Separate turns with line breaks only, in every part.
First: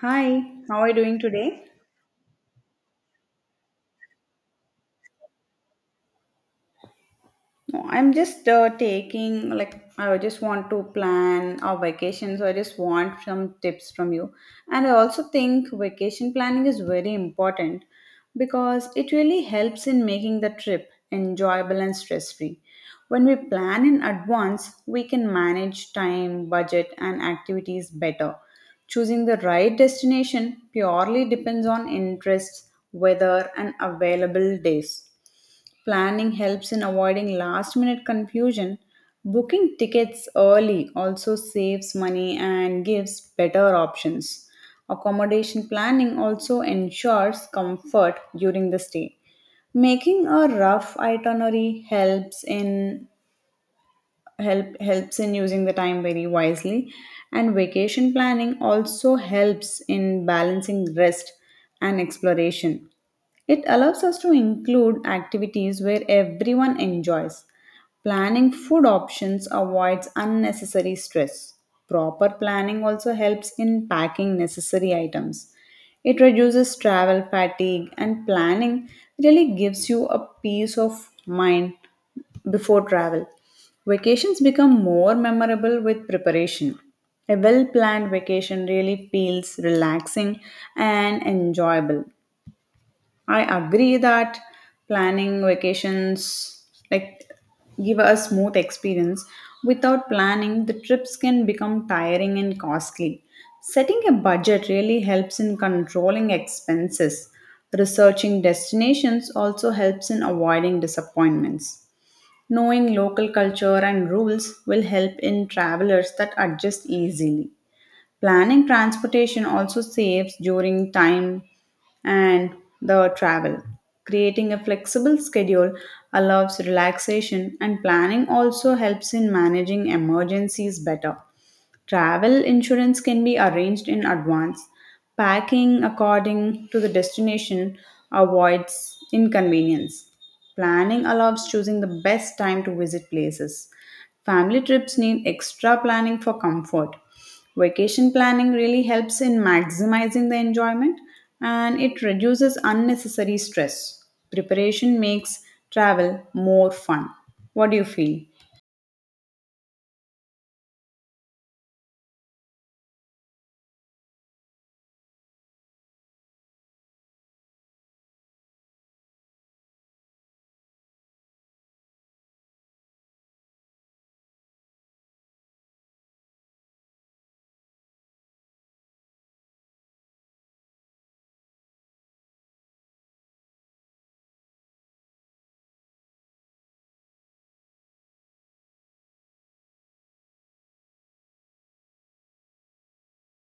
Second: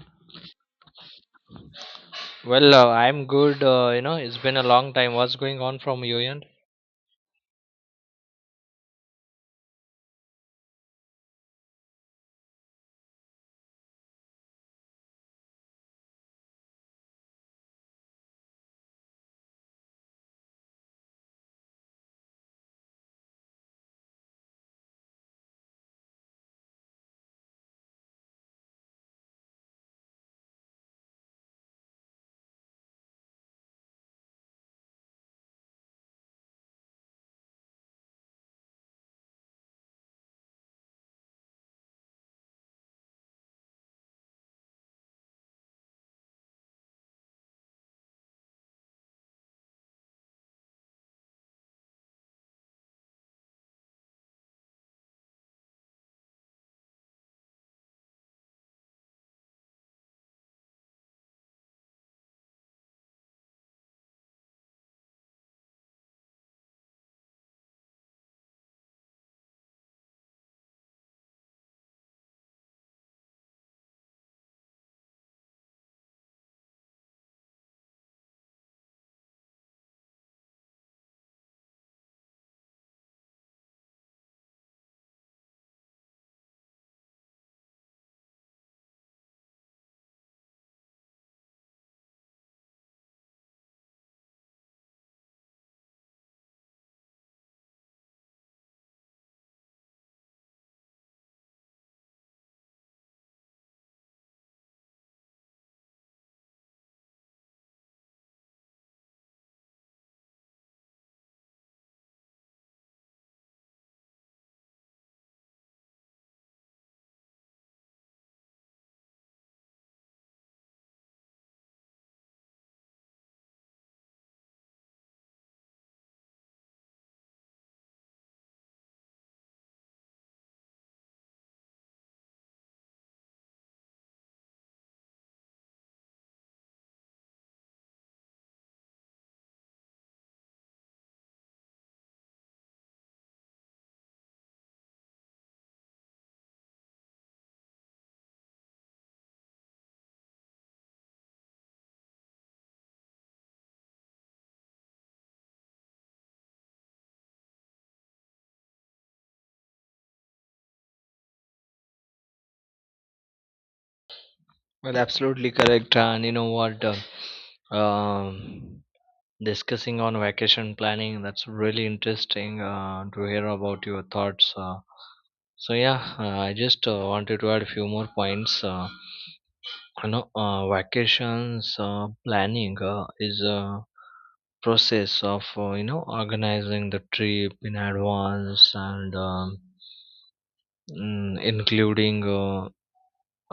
Hi, how are you doing today?
Well, I'm good. It's been a long time. What's going on from your end?
No, I'm just taking like I just want to plan our vacation, so I just want some tips from you. And I also think vacation planning is very important because it really helps in making the trip enjoyable and stress-free. When we plan in advance, we can manage time, budget, and activities better. Choosing the right destination purely depends on interests, weather, and available days. Planning helps in avoiding last minute confusion. Booking tickets early also saves money and gives better options. Accommodation planning also ensures comfort during the stay. Making a rough itinerary helps in using the time very wisely, and vacation planning also helps in balancing rest and exploration. It allows us to include activities where everyone enjoys. Planning food options avoids unnecessary stress. Proper planning also helps in packing necessary items. It reduces travel fatigue, and planning really gives you a peace of mind before travel. Vacations become more memorable with preparation. A well planned vacation really feels relaxing and enjoyable. I agree that planning vacations like give a smooth experience. Without planning, the trips can become tiring and costly. Setting a budget really helps in controlling expenses. Researching destinations also helps in avoiding disappointments. Knowing local culture and rules will help in travelers that adjust easily. Planning transportation also saves during time and the travel. Creating a flexible schedule allows relaxation, and planning also helps in managing emergencies better. Travel insurance can be arranged in advance. Packing according to the destination avoids inconvenience. Planning allows choosing the best time to visit places. Family trips need extra planning for comfort. Vacation planning really helps in maximizing the enjoyment, and it reduces unnecessary stress. Preparation makes travel more fun. What do you feel?
Well, absolutely correct. And you know what? Um, Discussing on vacation planning, that's really interesting to hear about your thoughts. So yeah, I just wanted to add a few more points. Vacations planning is a process of organizing the trip in advance and including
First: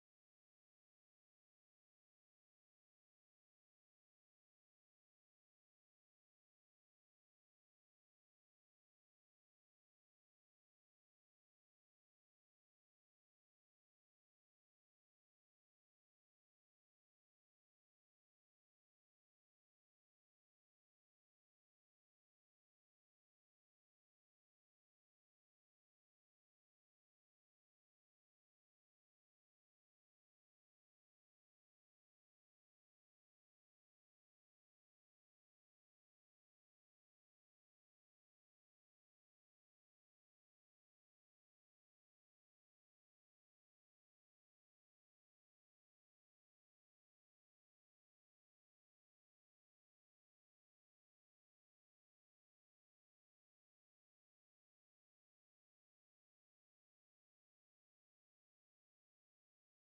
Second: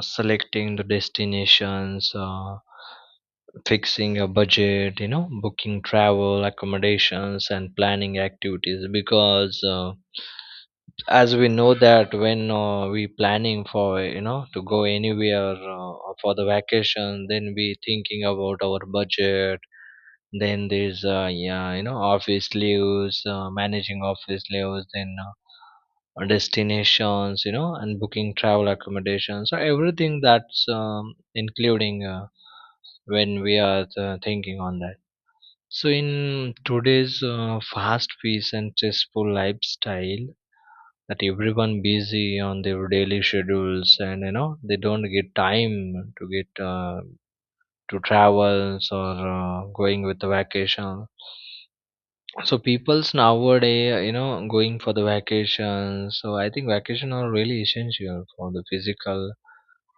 selecting the destinations, fixing a budget, you know, booking travel accommodations and planning activities because. As we know that when we planning for you know to go anywhere for the vacation, then we thinking about our budget, then there's yeah, you know, office leaves, managing office leaves, then destinations, you know, and booking travel accommodation. So everything that's including when we are thinking on that. So in today's fast paced and stressful lifestyle, that everyone busy on their daily schedules and you know they don't get time to get to travels or going with the vacation. So people's nowadays, you know, going for the vacation. So I think vacation are really essential for the physical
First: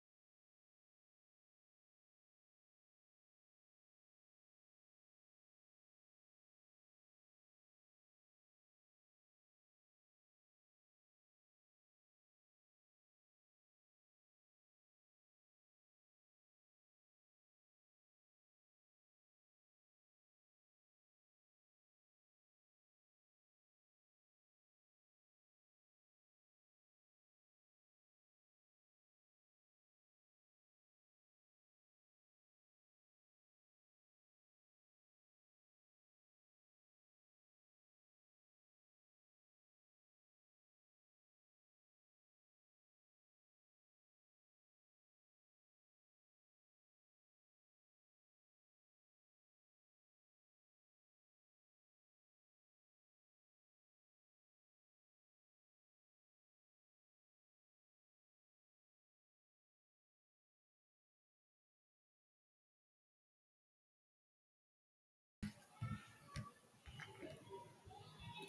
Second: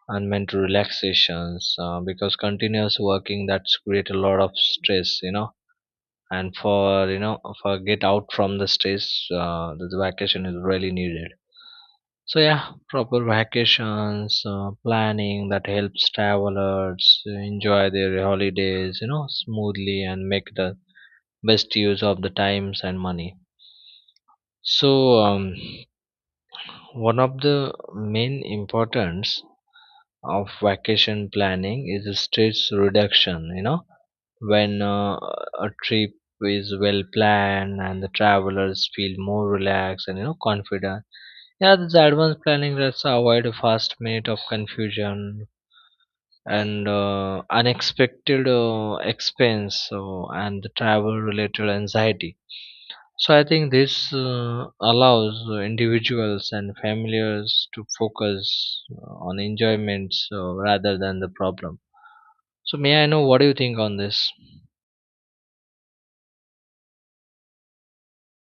and mental relaxations, because continuous working, that's create a lot of stress, you know, and for you know for get out from the stress, the vacation is really needed. So yeah, proper vacations, planning that helps travelers enjoy their holidays, you know, smoothly and make the best use of the times and money. So one of the main importance of vacation planning is the stress reduction. You know, when a trip is well planned and the travelers feel more relaxed and you know confident. Yeah, this advanced planning lets avoid a fast minute of confusion and unexpected expense so, and the travel related anxiety. So I think this allows individuals and families to focus on enjoyments rather than the problem. So may I know what do you think on this?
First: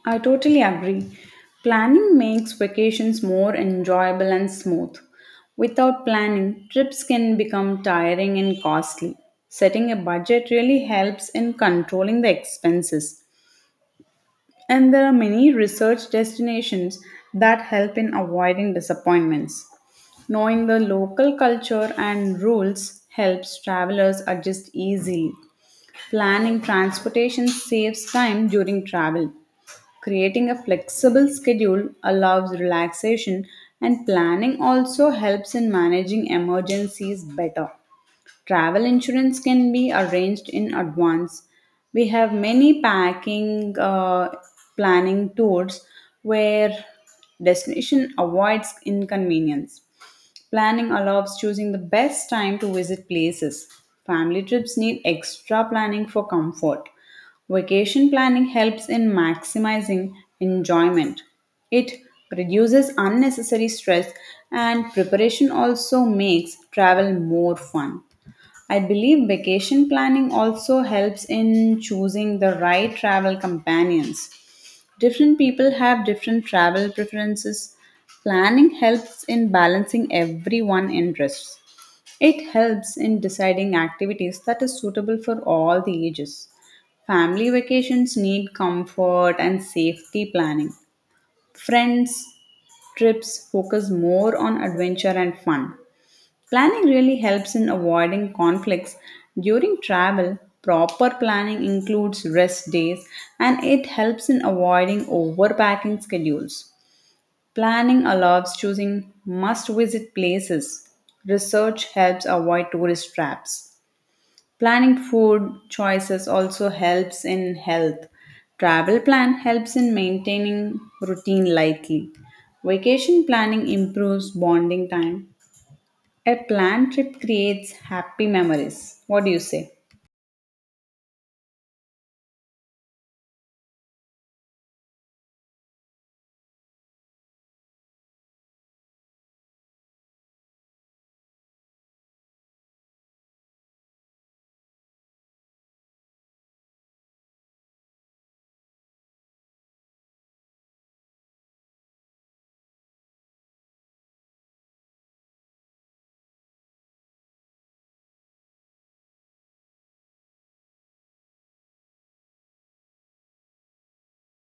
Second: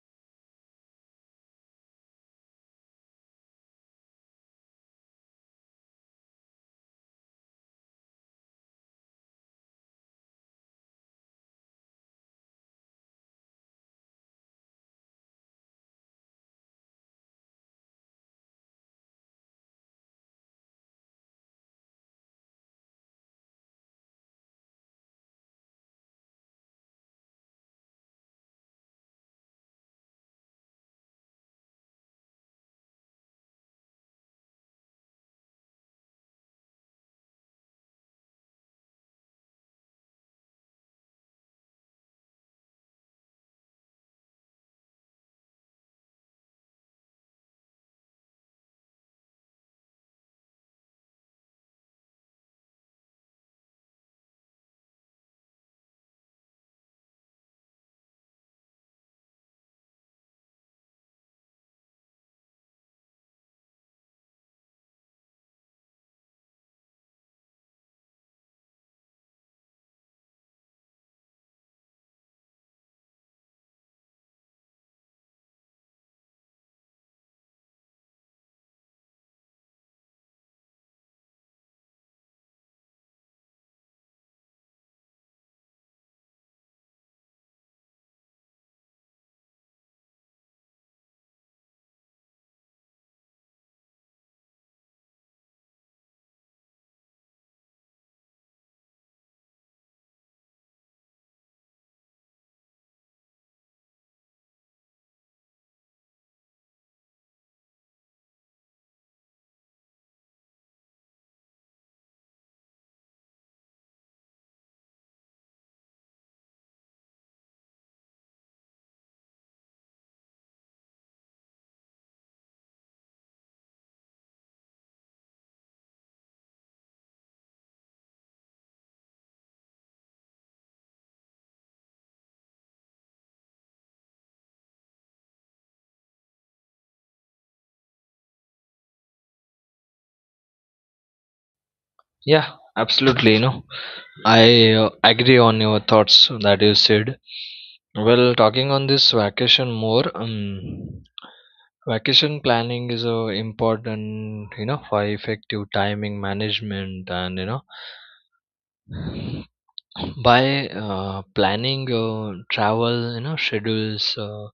I totally agree. Planning makes vacations more enjoyable and smooth. Without planning, trips can become tiring and costly. Setting a budget really helps in controlling the expenses. And there are many research destinations that help in avoiding disappointments. Knowing the local culture and rules helps travelers adjust easily. Planning transportation saves time during travel. Creating a flexible schedule allows relaxation, and planning also helps in managing emergencies better. Travel insurance can be arranged in advance. We have many packing planning tours where destination avoids inconvenience. Planning allows choosing the best time to visit places. Family trips need extra planning for comfort. Vacation planning helps in maximizing enjoyment. It reduces unnecessary stress, and preparation also makes travel more fun. I believe vacation planning also helps in choosing the right travel companions. Different people have different travel preferences. Planning helps in balancing everyone's interests. It helps in deciding activities that is suitable for all the ages. Family vacations need comfort and safety planning. Friends trips focus more on adventure and fun. Planning really helps in avoiding conflicts during travel. Proper planning includes rest days, and it helps in avoiding overpacking schedules. Planning allows choosing must visit places. Research helps avoid tourist traps. Planning food choices also helps in health. Travel plan helps in maintaining routine lightly. Vacation planning improves bonding time. A planned trip creates happy memories. What do you say?
Yeah, absolutely. You know, I agree on your thoughts that you said. Well, talking on this vacation more. Vacation planning is important, you know, for effective timing management, and you know by planning travel, you know, schedules,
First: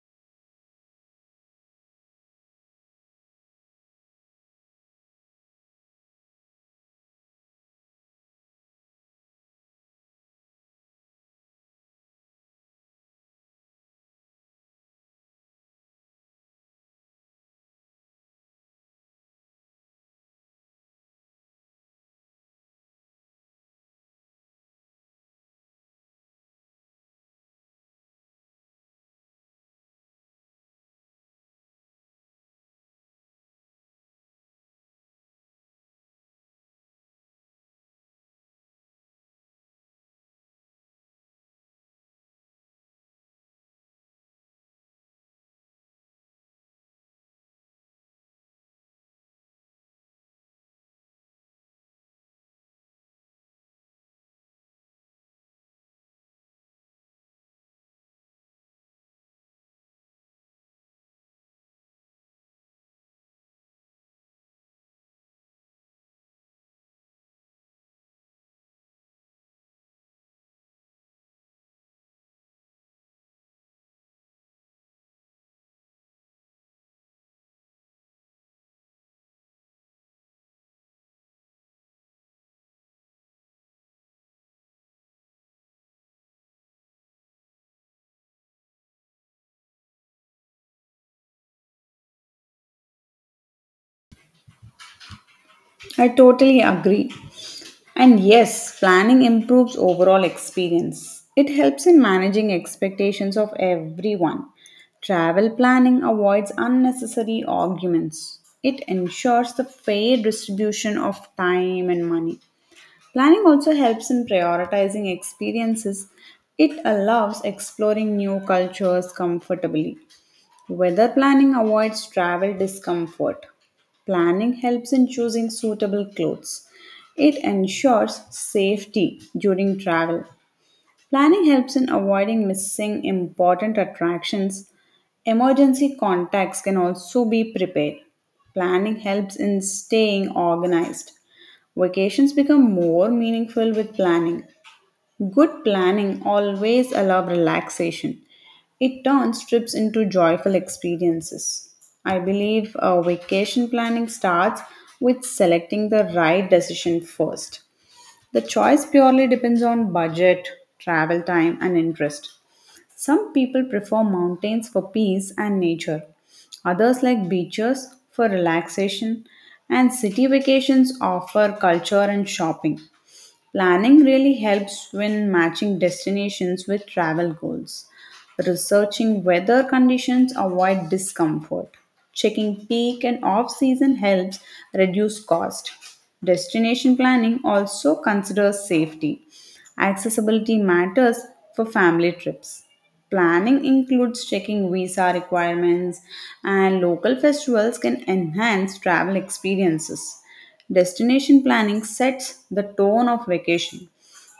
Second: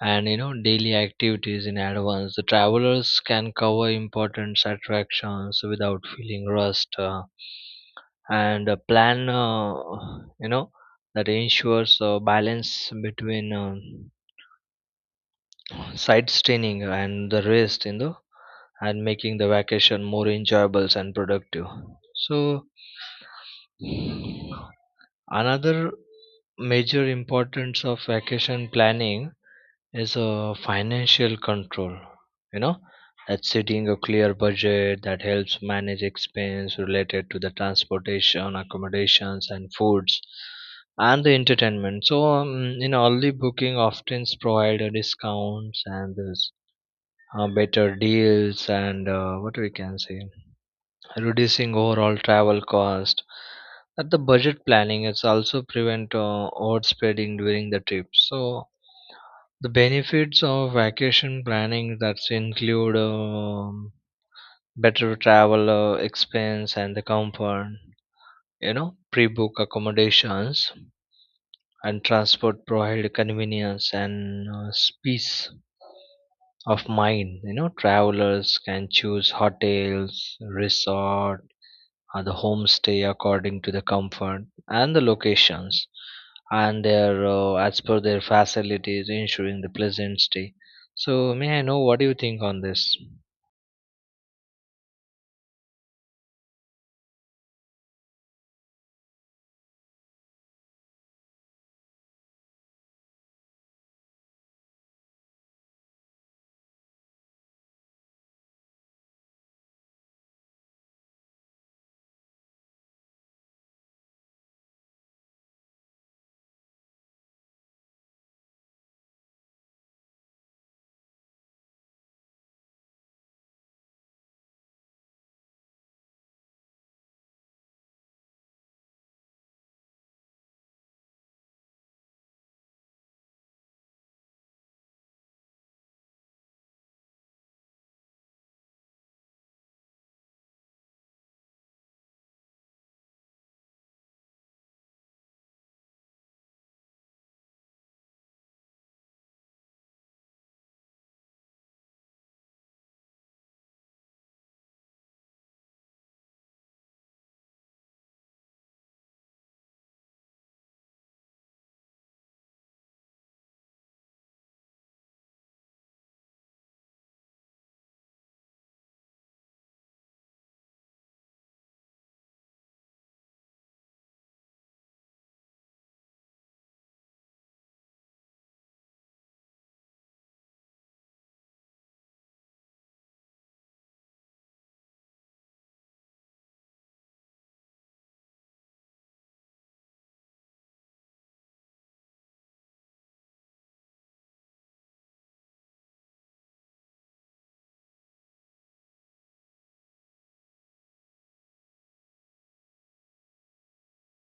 and you know daily activities in advance. The travelers can cover important attractions without feeling rushed. And a plan, you know that ensures a balance between side and the rest in the and making the vacation more enjoyable and productive. So, another major importance of vacation planning is financial control. You know, that's setting a clear budget that helps manage expense related to the transportation, accommodations, and foods, and the entertainment. So, in early booking often provide a discounts and the better deals, and what we can say, reducing overall travel cost at the budget planning. It's also prevent overspending during the trip. So the benefits of vacation planning, that's include better travel expense and the comfort. You know, pre-book accommodations and transport provide convenience and peace of mine. You know, travelers can choose hotels, resort or the homestay according to the comfort and the locations and their as per their facilities ensuring the pleasant stay. So may I know what do you think on this?
I totally agree. And yes, planning improves overall experience. It helps in managing expectations of everyone. Travel planning avoids unnecessary arguments. It ensures the fair distribution of time and money. Planning also helps in prioritizing experiences. It allows exploring new cultures comfortably. Weather planning avoids travel discomfort. Planning helps in choosing suitable clothes. It ensures safety during travel. Planning helps in avoiding missing important attractions. Emergency contacts can also be prepared. Planning helps in staying organized. Vacations become more meaningful with planning. Good planning always allows relaxation. It turns trips into joyful experiences. I believe vacation planning starts with selecting the right decision first. The choice purely depends on budget, travel time, and interest. Some people prefer mountains for peace and nature, others like beaches for relaxation, and city vacations offer culture and shopping. Planning really helps when matching destinations with travel goals. Researching weather conditions avoid discomfort. Checking peak and off season helps reduce cost. Destination planning also considers safety. Accessibility matters for family trips. Planning includes checking visa requirements, and local festivals can enhance travel experiences. Destination planning sets the tone of vacation.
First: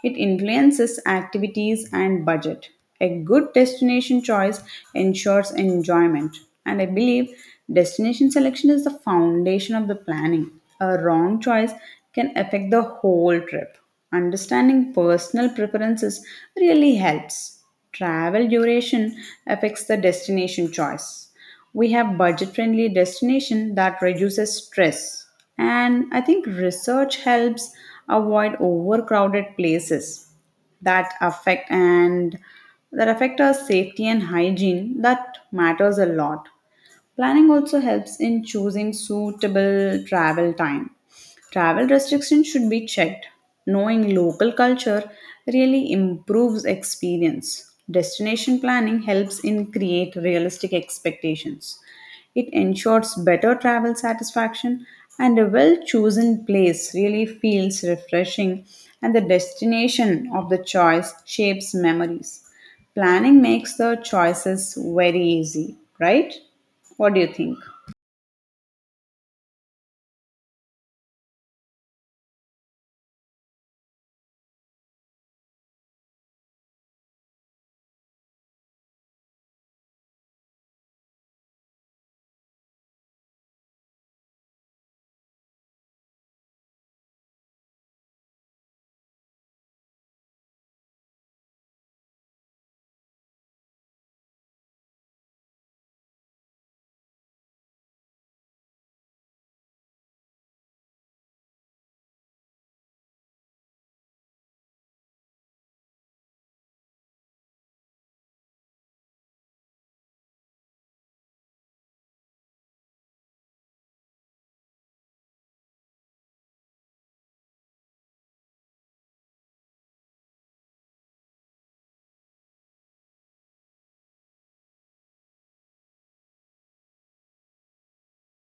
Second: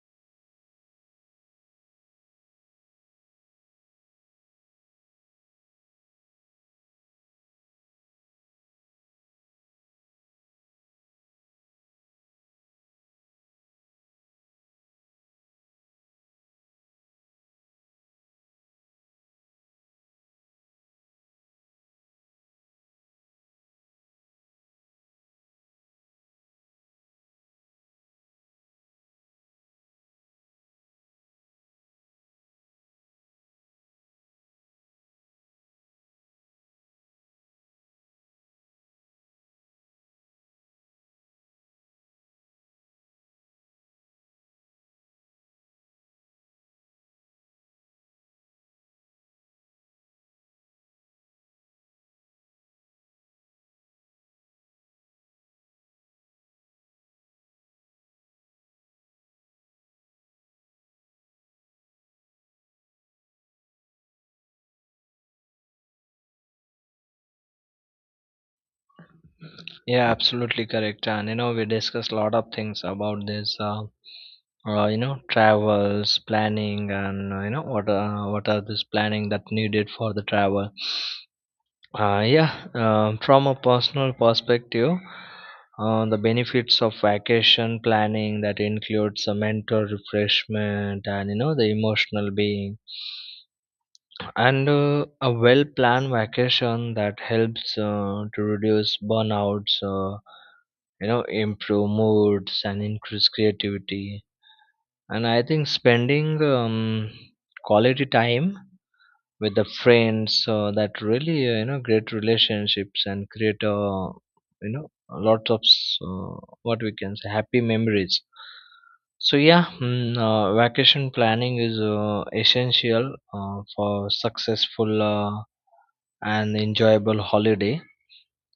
It influences activities and budget. A good destination choice ensures enjoyment, and I believe destination selection is the foundation of the planning. A wrong choice can affect the whole trip. Understanding personal preferences really helps. Travel duration affects the destination choice. We have budget-friendly destination that reduces stress. And I think research helps avoid overcrowded places that affect and that affect our safety and hygiene that matters a lot. Planning also helps in choosing suitable travel time. Travel restrictions should be checked. Knowing local culture really improves experience. Destination planning helps in create realistic expectations. It ensures better travel satisfaction, and a well chosen place really feels refreshing, and the destination of the choice shapes memories. Planning makes the choices very easy, right? What do you think?
Yeah, absolutely correct. And you know we discussed a lot of things about this, you know, travels planning and you know what, what are this planning that needed for the travel. Yeah, from a personal perspective, the benefits of vacation planning that includes a mental refreshment, and you know the emotional being, and a well planned vacation that helps to reduce burnouts, you know, improve moods and increase creativity. And I think spending quality time with the friends that really create relationships and create, lots of what we can say, happy memories. So yeah, vacation planning is essential for successful and enjoyable holiday,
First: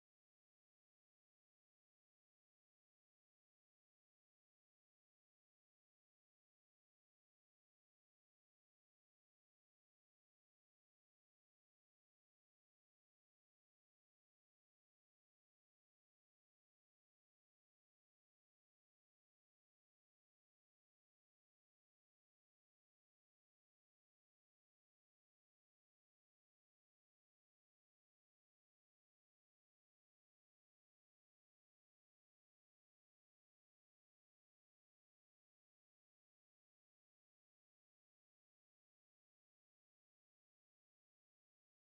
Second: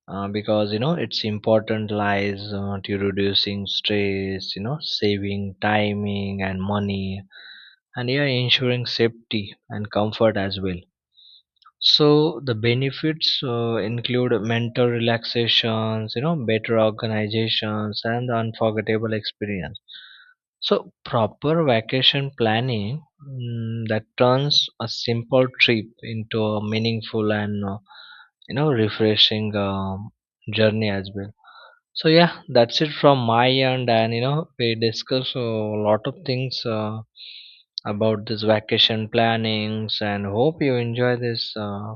because you know it's important lies to reducing stress, you know, saving timing and money, and yeah ensuring safety and comfort as well. So the benefits include mental relaxations, you know, better organizations, and the unforgettable experience. So proper vacation planning, that turns a simple trip into a meaningful and refreshing journey as well. So yeah, that's it from my end, and you know we discuss a lot of things about this vacation plannings, and hope you enjoy this.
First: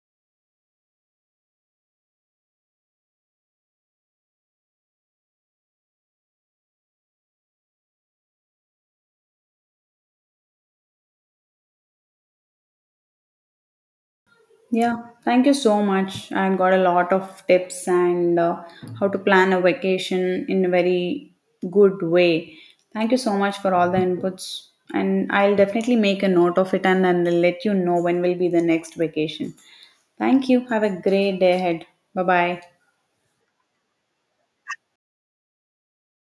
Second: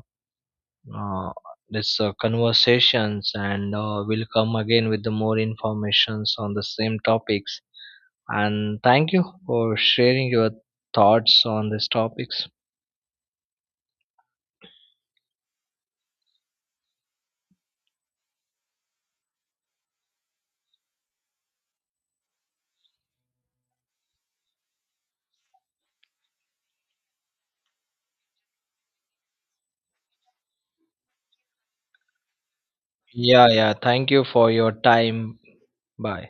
uh, this conversations, and we'll come again with the more informations on the same topics. And thank you for sharing your thoughts on these topics.
Yeah, thank you so much. I got a lot of tips and how to plan a vacation in a very good way. Thank you so much for all the inputs. And I'll definitely make a note of it, and then I'll let you know when will be the next vacation. Thank you. Have a great day ahead. Bye bye.
Yeah, yeah, thank you for your time. Bye.